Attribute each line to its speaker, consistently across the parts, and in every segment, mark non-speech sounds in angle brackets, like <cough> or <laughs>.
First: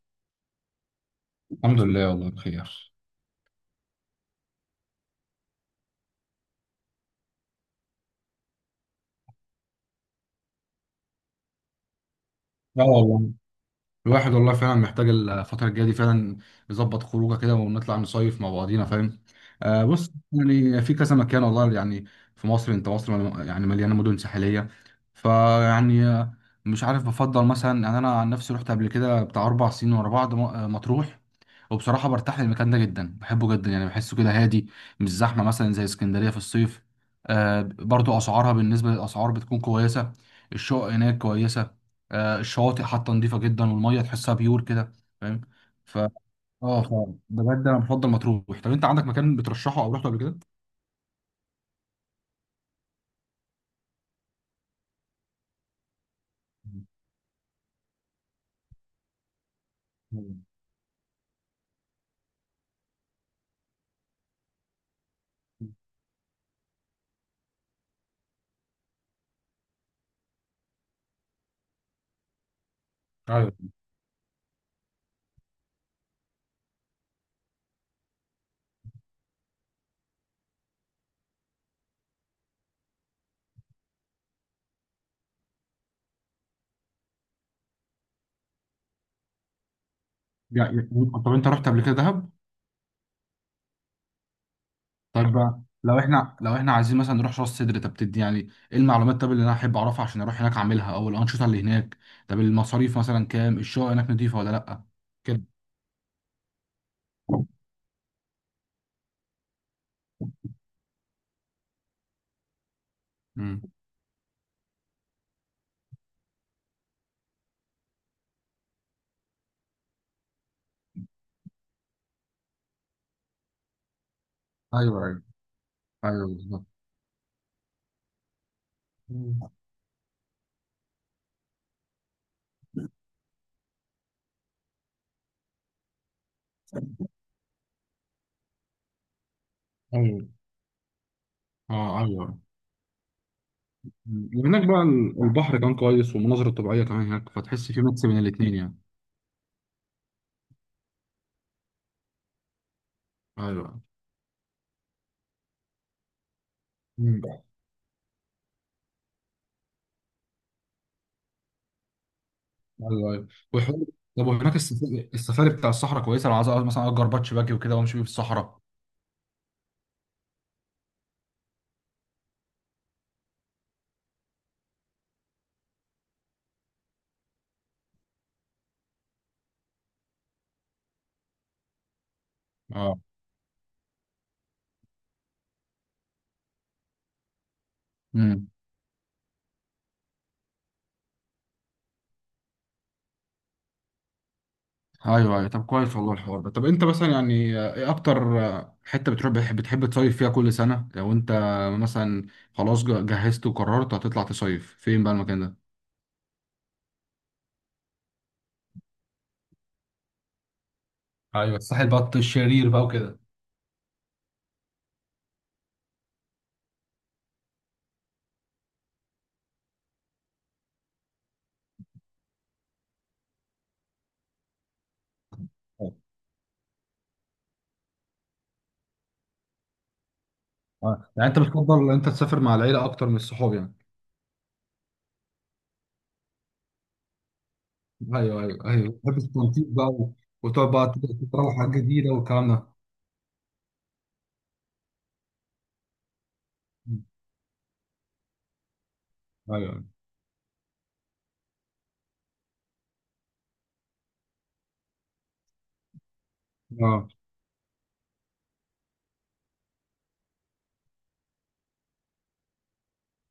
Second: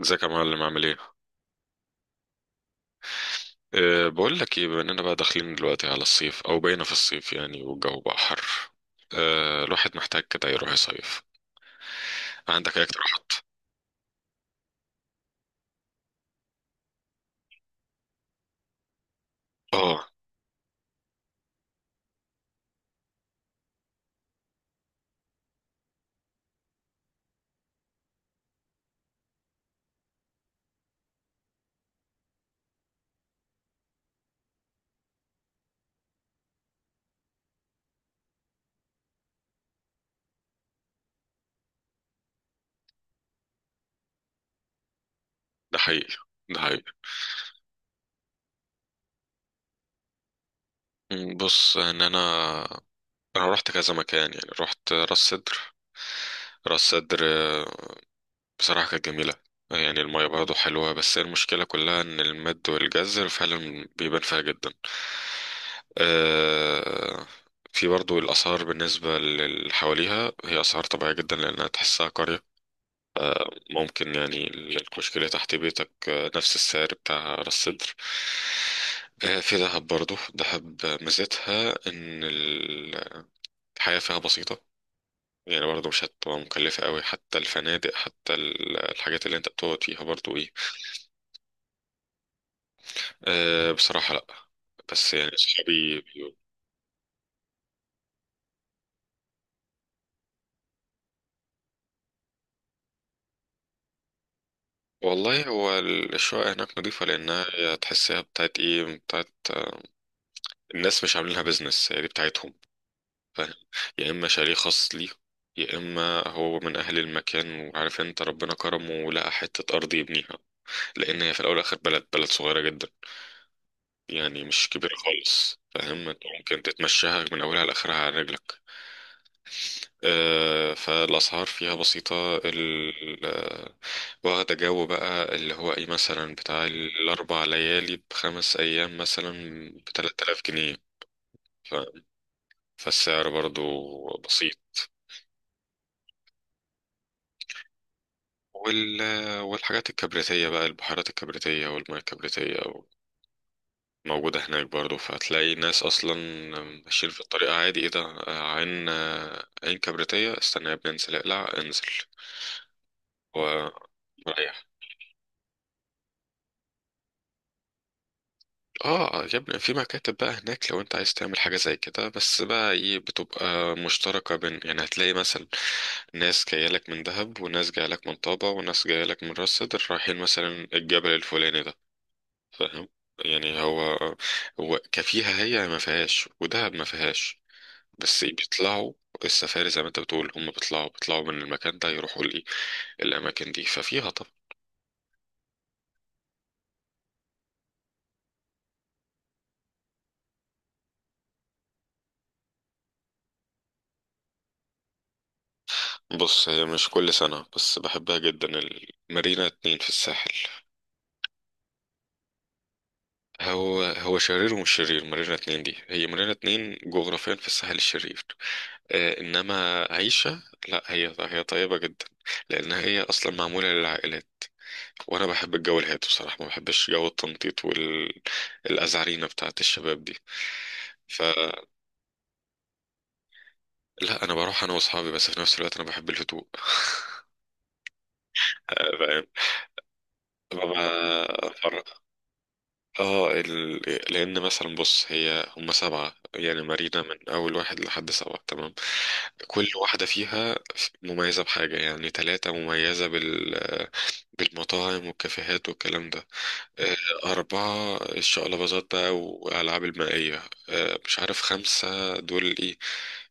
Speaker 1: ازيك يا معلم، عامل ايه؟
Speaker 2: الحمد لله، والله بخير.
Speaker 1: بقول لك ايه، بما اننا بقى داخلين دلوقتي على الصيف او بقينا في الصيف يعني والجو بقى حر. الواحد محتاج كده يروح يصيف. عندك اي
Speaker 2: اه
Speaker 1: اقتراحات؟
Speaker 2: والله، الواحد والله فعلا محتاج الفترة الجاية دي فعلا يظبط خروجه كده، ونطلع نصيف مع بعضينا، فاهم.
Speaker 1: اه.
Speaker 2: بص، يعني في كذا مكان والله، يعني في مصر، انت مصر يعني مليانة مدن ساحلية. فيعني مش عارف، بفضل مثلا يعني، انا عن نفسي رحت قبل كده بتاع 4 سنين ورا بعض، مطروح. وبصراحة برتاح للمكان ده جدا، بحبه جدا يعني، بحسه كده هادي، مش زحمة مثلا زي اسكندرية في الصيف. برضو أسعارها بالنسبة للأسعار بتكون كويسة، الشقق هناك كويسة. الشواطئ حتى نظيفة جدا، والمية تحسها بيور كده، فاهم.
Speaker 1: ده
Speaker 2: ف
Speaker 1: حقيقي. ده
Speaker 2: اه
Speaker 1: حقيقي.
Speaker 2: ف بجد أنا بفضل مطروح. طب أنت عندك مكان بترشحه أو رحته قبل كده؟
Speaker 1: بص، ان انا انا رحت كذا مكان، يعني رحت راس سدر. راس سدر، بصراحة كانت جميلة. يعني المية
Speaker 2: مم.
Speaker 1: برضه حلوة، بس المشكلة كلها إن المد والجزر فعلا بيبان فيها جدا. آه، في برضه الآثار بالنسبة للي حواليها، هي آثار طبيعية جدا لأنها تحسها قرية.
Speaker 2: أيوه
Speaker 1: ممكن يعني الكشك اللي تحت بيتك نفس السعر بتاع راس سدر. في دهب برضه، دهب ميزتها إن الحياة فيها بسيطة. يعني برضه مش هتبقى مكلفة قوي، حتى الفنادق، حتى الحاجات اللي انت بتقعد فيها برضو ايه.
Speaker 2: يعني. طب أنت رحت قبل كده دهب؟
Speaker 1: بصراحة لأ، بس يعني
Speaker 2: طيب بقى، لو
Speaker 1: صحابي بيقولوا.
Speaker 2: احنا عايزين مثلا نروح راس سدر، طب تدي يعني ايه المعلومات، طب اللي انا احب اعرفها عشان اروح هناك اعملها، او الانشطه اللي هناك. طب المصاريف مثلا كام، الشقه هناك نضيفه ولا لا؟ كده.
Speaker 1: والله هو الشقة هناك نظيفة لأنها هي تحسها بتاعت إيه بتاعت الناس، مش عاملينها بيزنس، هي دي بتاعتهم، فاهم.
Speaker 2: مم.
Speaker 1: يا إما شاليه خاص ليه، يا إما هو من أهل المكان وعارف أنت ربنا كرمه ولقى حتة أرض يبنيها، لأن هي في الأول والآخر بلد، بلد صغيرة جدا. يعني مش كبيرة
Speaker 2: ايوه، ايوه،
Speaker 1: خالص، فاهم أنت
Speaker 2: ايوه،
Speaker 1: ممكن
Speaker 2: بالظبط.
Speaker 1: تتمشاها من أولها لآخرها على رجلك.
Speaker 2: مم.
Speaker 1: فالأسعار فيها بسيطة، واخدة جو بقى، اللي هو ايه مثلا بتاع الأربع ليالي ب5 أيام مثلا،
Speaker 2: ايوه.
Speaker 1: ب3000 جنيه. ف-
Speaker 2: اه. ايوه.
Speaker 1: فالسعر برضو
Speaker 2: مم.
Speaker 1: بسيط.
Speaker 2: وهناك بقى البحر كان كويس، والمناظر الطبيعيه كمان هناك، فتحس في ميكس بين الاثنين يعني.
Speaker 1: وال... والحاجات الكبريتية بقى، البحيرات الكبريتية والمياه الكبريتية
Speaker 2: ايوه.
Speaker 1: موجودة هناك برضو، فهتلاقي ناس أصلا ماشيين في
Speaker 2: مم.
Speaker 1: الطريق عادي، ايه ده؟ عين كبريتية. استنى يا ابني، انزل اقلع انزل.
Speaker 2: ايوه ايوه
Speaker 1: و-
Speaker 2: وحوار. طب وهناك
Speaker 1: رايح.
Speaker 2: السفاري بتاع الصحراء كويسه، لو عايز مثلا اجر باتش باجي وكده وامشي بيه في الصحراء.
Speaker 1: اه. يا ابني في مكاتب بقى هناك لو انت عايز تعمل حاجة زي كده، بس بقى ايه بتبقى مشتركة، بين يعني هتلاقي مثلا ناس جاية لك من دهب وناس جاية لك من طابة وناس جاية لك من راس سدر، رايحين مثلا الجبل الفلاني ده، فاهم.
Speaker 2: اه.
Speaker 1: يعني هو كفيها، هي ما فيهاش ودهب ما فيهاش، بس
Speaker 2: امم.
Speaker 1: بيطلعوا. السفاري زي ما انت بتقول هم بيطلعوا من المكان ده، يروحوا لي الاماكن دي، ففيها طبعا.
Speaker 2: ايوه ايوه. طب كويس والله، الحوار ده. طب انت مثلا يعني ايه اكتر حته بتروح، بتحب تصيف فيها كل سنه، لو انت مثلا خلاص جهزت وقررت هتطلع تصيف فين بقى المكان ده؟
Speaker 1: بص هي مش كل سنة بس بحبها جدا، المارينا اتنين في الساحل.
Speaker 2: ايوه الساحل بط الشرير بقى وكده.
Speaker 1: هو شرير ومش شرير، مارينا اتنين دي هي مارينا اتنين جغرافيا في الساحل الشرير. انما عيشة لا، هي طيبة جدا لان هي اصلا معمولة للعائلات، وانا بحب الجو الهادي، بصراحة ما بحبش جو التنطيط والازعرينة بتاعة الشباب دي.
Speaker 2: اه، يعني انت
Speaker 1: فلا،
Speaker 2: بتفضل ان انت تسافر مع العيله اكتر من الصحاب يعني.
Speaker 1: انا بروح انا واصحابي بس في نفس الوقت انا بحب الهدوء.
Speaker 2: ايوه، ايوه، ايوه، بحب
Speaker 1: فاهم.
Speaker 2: التنطيط بقى وتقعد بقى تجرب حاجات
Speaker 1: ببقى
Speaker 2: جديده والكلام ده.
Speaker 1: اه ال... لان مثلا بص، هي هم سبعة، يعني مارينا من اول واحد لحد سبعة، تمام.
Speaker 2: ايوه
Speaker 1: كل
Speaker 2: ايوه.
Speaker 1: واحدة فيها مميزة بحاجة، يعني ثلاثة مميزة بالمطاعم والكافيهات والكلام ده. آه،
Speaker 2: اه.
Speaker 1: أربعة الشقلباظات بقى وألعاب المائية. مش عارف خمسة دول ايه.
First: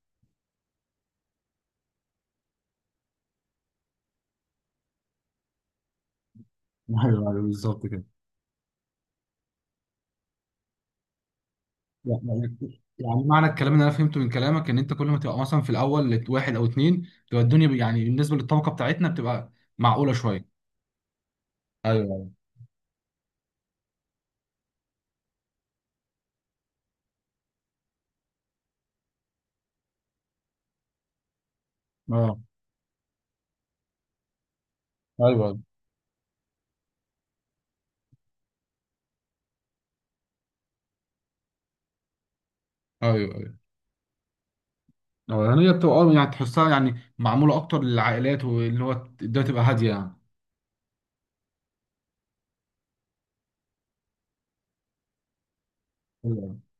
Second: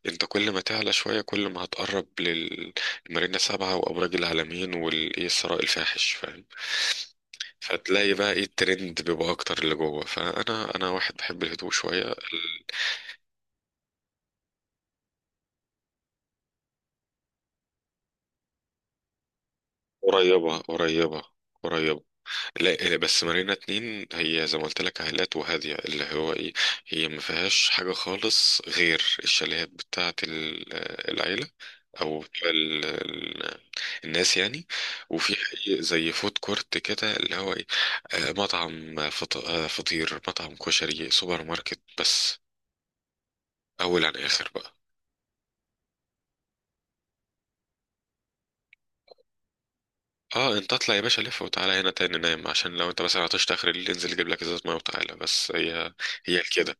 Speaker 1: انت كل ما تعلى شوية كل ما هتقرب للمارينا سبعة وأبراج العالمين والإيه الثراء الفاحش.
Speaker 2: <laughs> ايوه ايوه بالظبط كده.
Speaker 1: فتلاقي بقى ايه، الترند بيبقى اكتر اللي جوه، فانا واحد بحب الهدوء شويه. ال-
Speaker 2: يعني، معنى الكلام اللي انا فهمته من كلامك، ان انت كل ما تبقى مثلا في الاول واحد او اتنين، تبقى الدنيا يعني بالنسبه للطبقه بتاعتنا بتبقى معقوله شويه.
Speaker 1: قريبه قريبه قريبه.
Speaker 2: ايوه.
Speaker 1: لا لا، بس مارينا اتنين هي زي ما قلت لك عائلات وهاديه اللي هو ايه، هي ما فيهاش حاجه خالص غير الشاليهات بتاعه العيله، او
Speaker 2: اه.
Speaker 1: الناس يعني. وفي
Speaker 2: ايوه.
Speaker 1: زي فود كورت كده اللي هو ايه. مطعم فطير، مطعم كشري، سوبر ماركت، بس.
Speaker 2: ايوه. ايوه.
Speaker 1: اول عن اخر بقى.
Speaker 2: يعني هي بتبقى، يعني تحسها يعني معموله اكتر للعائلات واللي هو الدنيا تبقى هاديه يعني.
Speaker 1: اه انت اطلع يا باشا، لف وتعالى هنا تاني نام، عشان لو انت مثلا عطشت اخر الليل انزل جيب لك ازازه ميه وتعالى، بس هي
Speaker 2: ايوه.
Speaker 1: كده.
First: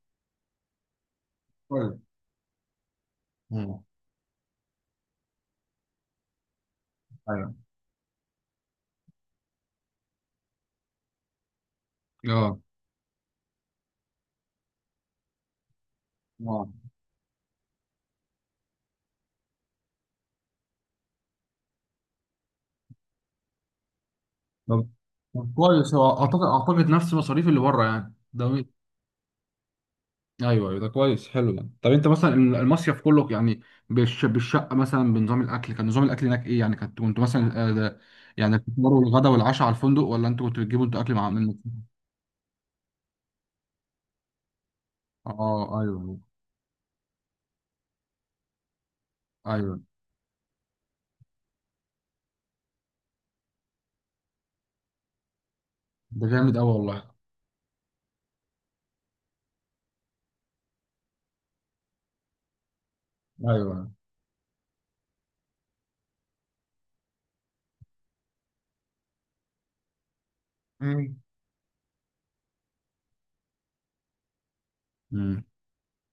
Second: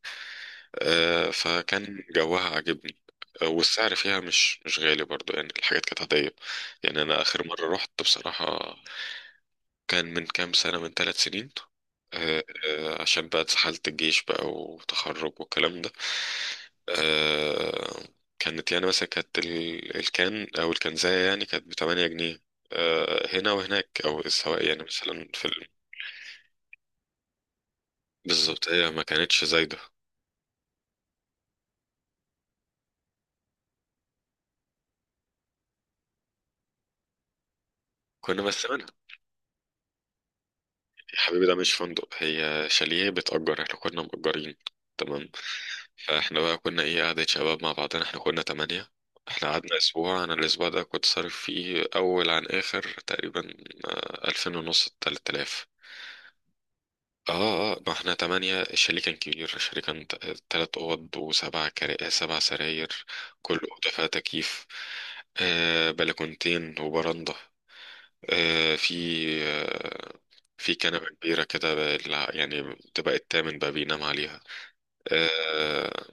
Speaker 2: طيب.
Speaker 1: فكان جوها عاجبني.
Speaker 2: مم.
Speaker 1: والسعر فيها مش غالي برضو، يعني الحاجات كانت عادية. يعني أنا آخر
Speaker 2: ايوه.
Speaker 1: مرة رحت بصراحة، كان من كام سنة، من 3 سنين.
Speaker 2: اه.
Speaker 1: عشان بقى اتسحلت الجيش بقى وتخرج والكلام ده.
Speaker 2: اه.
Speaker 1: آه، كانت يعني مثلا، كانت الكان أو الكنزاية يعني، كانت ب8 جنيه هنا وهناك، أو سواء يعني
Speaker 2: طب
Speaker 1: مثلا
Speaker 2: طب كويس، هو اعتقد نفس مصاريف اللي بره يعني ده.
Speaker 1: بالظبط، هي ما كانتش زايدة.
Speaker 2: ايوه، ايوه، ده كويس حلو ده. طب انت مثلا المصيف كله يعني بالشقه مثلا، بنظام الاكل، كان نظام الاكل هناك ايه يعني؟ كنتوا مثلا ده
Speaker 1: كنا
Speaker 2: يعني
Speaker 1: بس منها.
Speaker 2: الفطار والغدا والعشاء على الفندق، ولا انتوا كنتوا بتجيبوا انتوا اكل
Speaker 1: يا
Speaker 2: مع
Speaker 1: حبيبي ده
Speaker 2: منكم؟
Speaker 1: مش فندق، هي شاليه بتأجر، احنا كنا مأجرين، تمام.
Speaker 2: اه. ايوه
Speaker 1: فاحنا بقى كنا ايه، قعدة شباب مع بعضنا، احنا كنا 8. احنا قعدنا
Speaker 2: ايوه.
Speaker 1: اسبوع، انا الاسبوع ده كنت صارف فيه اول عن اخر تقريبا 2000 ونص، 3000.
Speaker 2: ده جامد قوي والله.
Speaker 1: اه اه، ما احنا تمانية، الشاليه كان كبير، الشاليه كان 3 اوض، وسبع كرا... 7 سراير، كل
Speaker 2: ايوه.
Speaker 1: اوضة فيها تكييف. بلكونتين وبرندة. آه في آه في كنبة
Speaker 2: مم.
Speaker 1: كبيرة كده يعني تبقى التامن بقى بينام عليها.
Speaker 2: امم.
Speaker 1: آه،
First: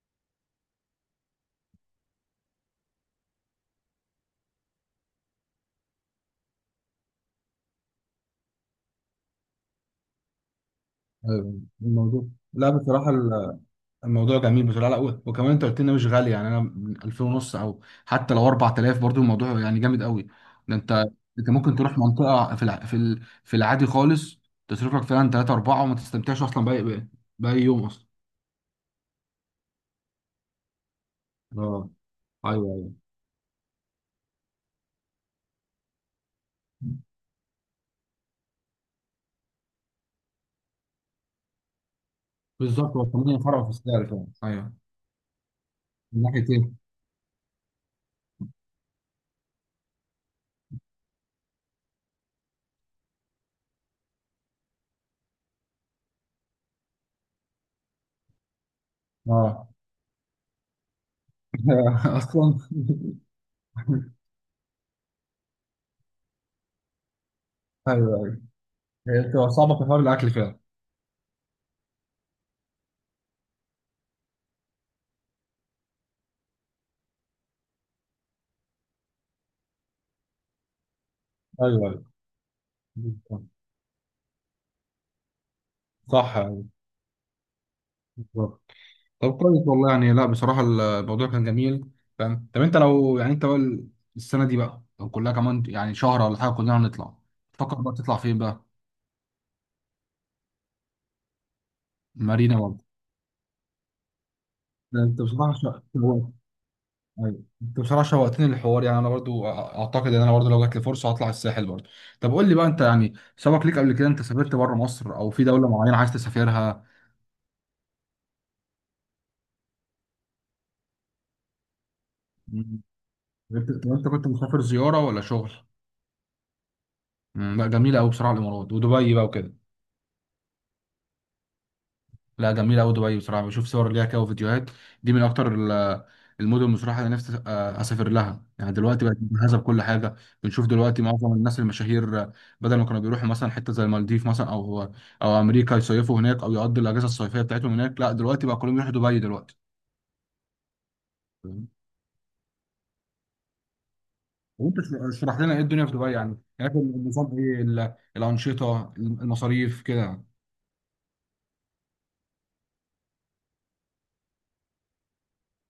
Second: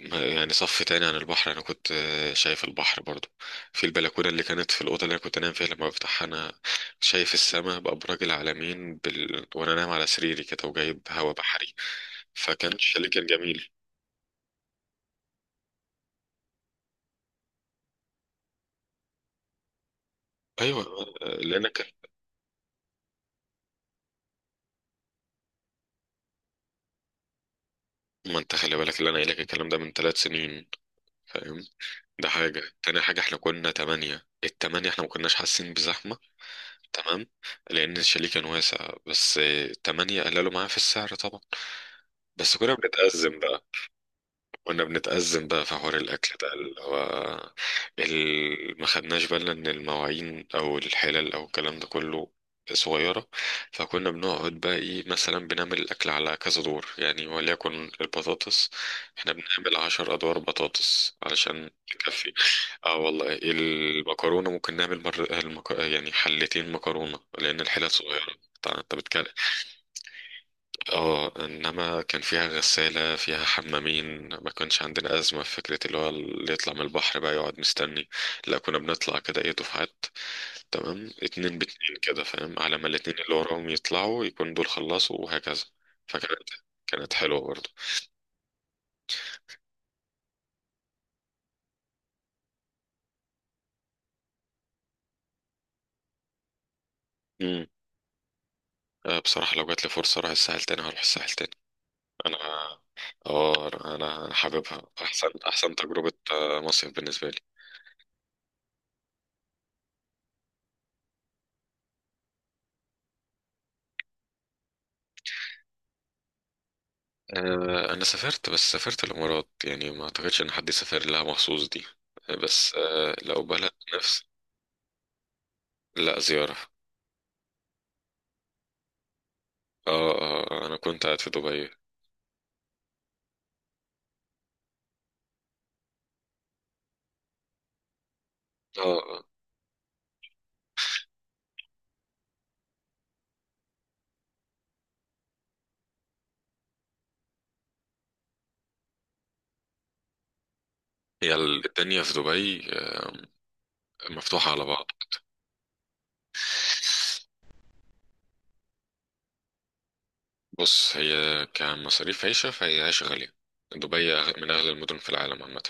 Speaker 1: يعني صف تاني عن البحر، انا كنت شايف البحر برضو. في البلكونه اللي كانت في الاوضه اللي انا كنت انام فيها، لما بفتحها انا شايف السماء بابراج العلمين وانا نايم على سريري كده، وجايب هوا
Speaker 2: ايوه
Speaker 1: بحري،
Speaker 2: الموضوع، لا
Speaker 1: فكان الشاليه
Speaker 2: بصراحه
Speaker 1: كان جميل.
Speaker 2: الموضوع جميل بصراحه، لا وكمان انت قلت لنا مش غالي يعني، انا 2000 ونص، او حتى لو 4000 برضو، الموضوع يعني جامد قوي. ده
Speaker 1: ايوه،
Speaker 2: انت،
Speaker 1: اللي انا
Speaker 2: ممكن
Speaker 1: كان.
Speaker 2: تروح منطقه في العادي خالص، تصرف لك فعلا 3 4 وما تستمتعش اصلا باي يوم اصلا.
Speaker 1: ما انت خلي بالك، اللي انا قايل لك الكلام ده من 3 سنين، فاهم.
Speaker 2: اه
Speaker 1: ده حاجه
Speaker 2: ايوه ايوه
Speaker 1: تاني، حاجه احنا كنا تمانية، الـ8 احنا ما كناش حاسين بزحمه، تمام، لان الشاليه كان واسع، بس 8 قللوا معاه في السعر طبعا. بس كنا
Speaker 2: بالظبط، هو
Speaker 1: بنتأزم
Speaker 2: كمان
Speaker 1: بقى،
Speaker 2: فرق في السعر فعلا. ايوه.
Speaker 1: كنا بنتأزم بقى في حوار
Speaker 2: من
Speaker 1: الأكل
Speaker 2: ناحيه
Speaker 1: ده
Speaker 2: ايه؟
Speaker 1: اللي هو ما خدناش بالنا إن المواعين أو الحلل أو الكلام ده كله صغيرة، فكنا بنقعد بقى إيه، مثلا بنعمل الأكل على كذا دور، يعني وليكن البطاطس، إحنا
Speaker 2: اه.
Speaker 1: بنعمل 10 أدوار بطاطس علشان
Speaker 2: <laughs>
Speaker 1: تكفي.
Speaker 2: اصلا.
Speaker 1: اه والله،
Speaker 2: <laughs>
Speaker 1: المكرونة ممكن نعمل يعني حلتين مكرونة لأن الحلل
Speaker 2: ايوه
Speaker 1: صغيرة.
Speaker 2: ايوه.
Speaker 1: طبعاً أنت بتكلم،
Speaker 2: هي بتبقى صعبه في حوار الاكل فعلا.
Speaker 1: اه انما كان فيها غسالة، فيها حمامين، ما كانش عندنا أزمة في فكرة اللي هو اللي يطلع من البحر بقى يقعد مستني، لا كنا بنطلع كده ايه، دفعات، تمام، اتنين
Speaker 2: ايوه
Speaker 1: باتنين
Speaker 2: ايوه
Speaker 1: كده، فاهم، على ما الاتنين اللي
Speaker 2: بالظبط.
Speaker 1: وراهم يطلعوا يكون دول خلصوا وهكذا. فكانت
Speaker 2: صح.
Speaker 1: كانت حلوة برضه.
Speaker 2: أيوة. طب كويس والله، يعني لا بصراحة الموضوع كان جميل، فاهم. طب انت لو يعني انت بقى السنة دي بقى، لو كلها كمان يعني شهر ولا حاجة كلنا هنطلع،
Speaker 1: امم.
Speaker 2: تفكر بقى تطلع فين بقى؟
Speaker 1: بصراحة لو جات لي فرصة أروح الساحل تاني، هروح الساحل تاني. أنا
Speaker 2: مارينا ولا؟
Speaker 1: اه أنا أنا حاببها،
Speaker 2: ده انت
Speaker 1: أحسن
Speaker 2: بصراحة
Speaker 1: أحسن
Speaker 2: شوقت،
Speaker 1: تجربة مصيف بالنسبة لي.
Speaker 2: ايوه انت بصراحة شوقتني للحوار، يعني انا برضو اعتقد ان انا برضو لو جات لي فرصة هطلع الساحل برضو. طب قول لي بقى، انت يعني سبق ليك قبل كده انت سافرت بره مصر، او في دولة معينة عايز تسافرها؟
Speaker 1: انا سافرت، بس سافرت الامارات، يعني ما اعتقدش ان حد سافر لها مخصوص دي. بس
Speaker 2: مم.
Speaker 1: لو بلد
Speaker 2: طب انت
Speaker 1: نفس.
Speaker 2: كنت مسافر زيارة ولا شغل؟
Speaker 1: لا زيارة.
Speaker 2: مم، لا جميلة قوي بصراحة الامارات ودبي بقى وكده.
Speaker 1: اه اه، انا كنت قاعد في دبي. اه
Speaker 2: لا جميلة أوي دبي بصراحة، بشوف صور ليها كده وفيديوهات، دي من أكتر المدن بصراحة اللي نفسي أسافر لها يعني، دلوقتي بقت
Speaker 1: اه
Speaker 2: مجهزة بكل حاجة. بنشوف دلوقتي معظم الناس المشاهير بدل ما كانوا بيروحوا مثلا حتة زي المالديف مثلا، أو أمريكا، يصيفوا هناك أو يقضوا الأجازة الصيفية بتاعتهم هناك. لا، دلوقتي بقى كلهم يروحوا دبي دلوقتي.
Speaker 1: هي
Speaker 2: تمام.
Speaker 1: الدنيا في دبي مفتوحة على
Speaker 2: وأنت
Speaker 1: بعض.
Speaker 2: اشرح لنا إيه الدنيا في دبي يعني، هناك النظام إيه، الأنشطة، المصاريف كده.
Speaker 1: بص هي كمصاريف عيشة، فهي عيشة غالية، دبي من اغلى المدن في العالم عامة،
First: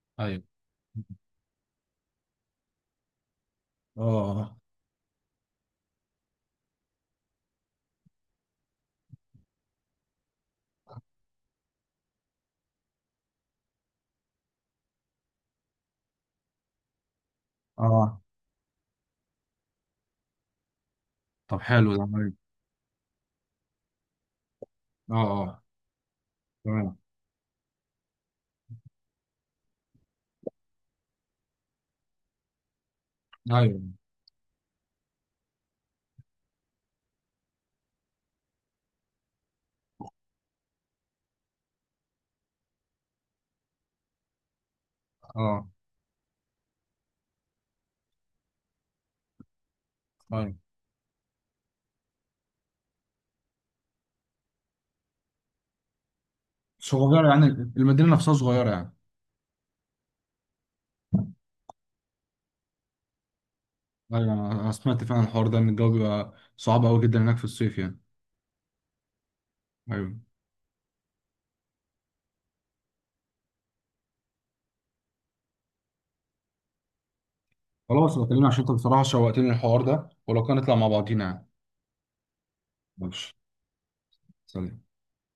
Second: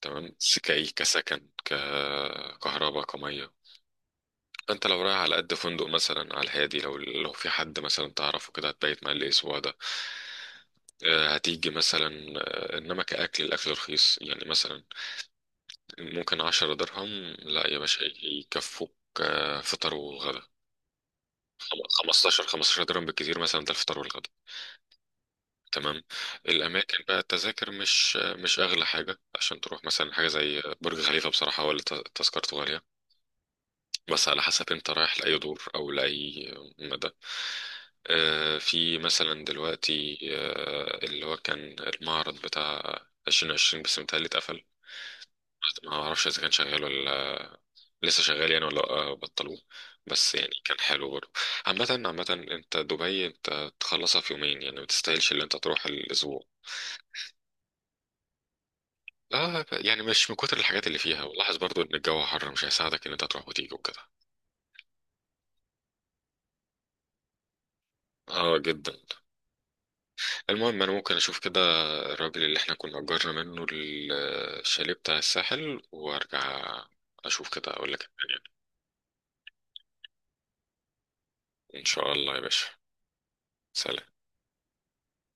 Speaker 1: تمام.
Speaker 2: أيوه.
Speaker 1: بس كأي، كسكن، ككهرباء، كمية،
Speaker 2: أه.
Speaker 1: انت لو رايح على قد فندق مثلا على الهادي، لو في حد مثلا تعرفه كده هتبيت معاه الاسبوع ده. هتيجي مثلا، انما كأكل الاكل رخيص، يعني مثلا ممكن 10 درهم، لا يا باشا
Speaker 2: أه.
Speaker 1: يكفوك. فطار وغدا،
Speaker 2: طب حلو ده. أيوه.
Speaker 1: 15 15 درهم بالكثير مثلا، ده الفطار والغدا،
Speaker 2: أه. أه.
Speaker 1: تمام.
Speaker 2: تمام.
Speaker 1: الاماكن بقى، التذاكر مش اغلى حاجه، عشان تروح مثلا حاجه زي برج خليفه بصراحه، ولا تذكرته غاليه،
Speaker 2: أيوه.
Speaker 1: بس على حسب انت رايح لأي دور أو لأي مدى. في مثلا دلوقتي اللي هو كان المعرض بتاع 2020، بس متهيألي اتقفل،
Speaker 2: أه.
Speaker 1: ما اعرفش اذا كان شغال ولا لسه شغال يعني، ولا بطلوه، بس يعني
Speaker 2: أيوه.
Speaker 1: كان حلو برضه. عامة عامة، انت دبي انت تخلصها في يومين، يعني ما تستاهلش اللي انت تروح الاسبوع،
Speaker 2: صغيرة يعني، المدينة نفسها صغيرة يعني.
Speaker 1: لا يعني مش من كتر الحاجات اللي فيها، ولاحظ برضه ان الجو حر مش هيساعدك ان انت تروح وتيجي وكده.
Speaker 2: أيوة، أنا سمعت فعلا الحوار ده، إن الجو بيبقى صعب أوي جدا هناك في الصيف يعني.
Speaker 1: اه جدا.
Speaker 2: أيوة.
Speaker 1: المهم، انا ممكن اشوف كده الراجل اللي احنا كنا اجرنا منه الشاليه بتاع الساحل وارجع اشوف كده، اقول لك
Speaker 2: خلاص
Speaker 1: الدنيا.
Speaker 2: بكلمك، عشان أنت بصراحة شوقتني الحوار ده، ولو كان نطلع مع بعضينا يعني.
Speaker 1: ان شاء الله يا باشا.
Speaker 2: ماشي.
Speaker 1: سلام.
Speaker 2: سلام.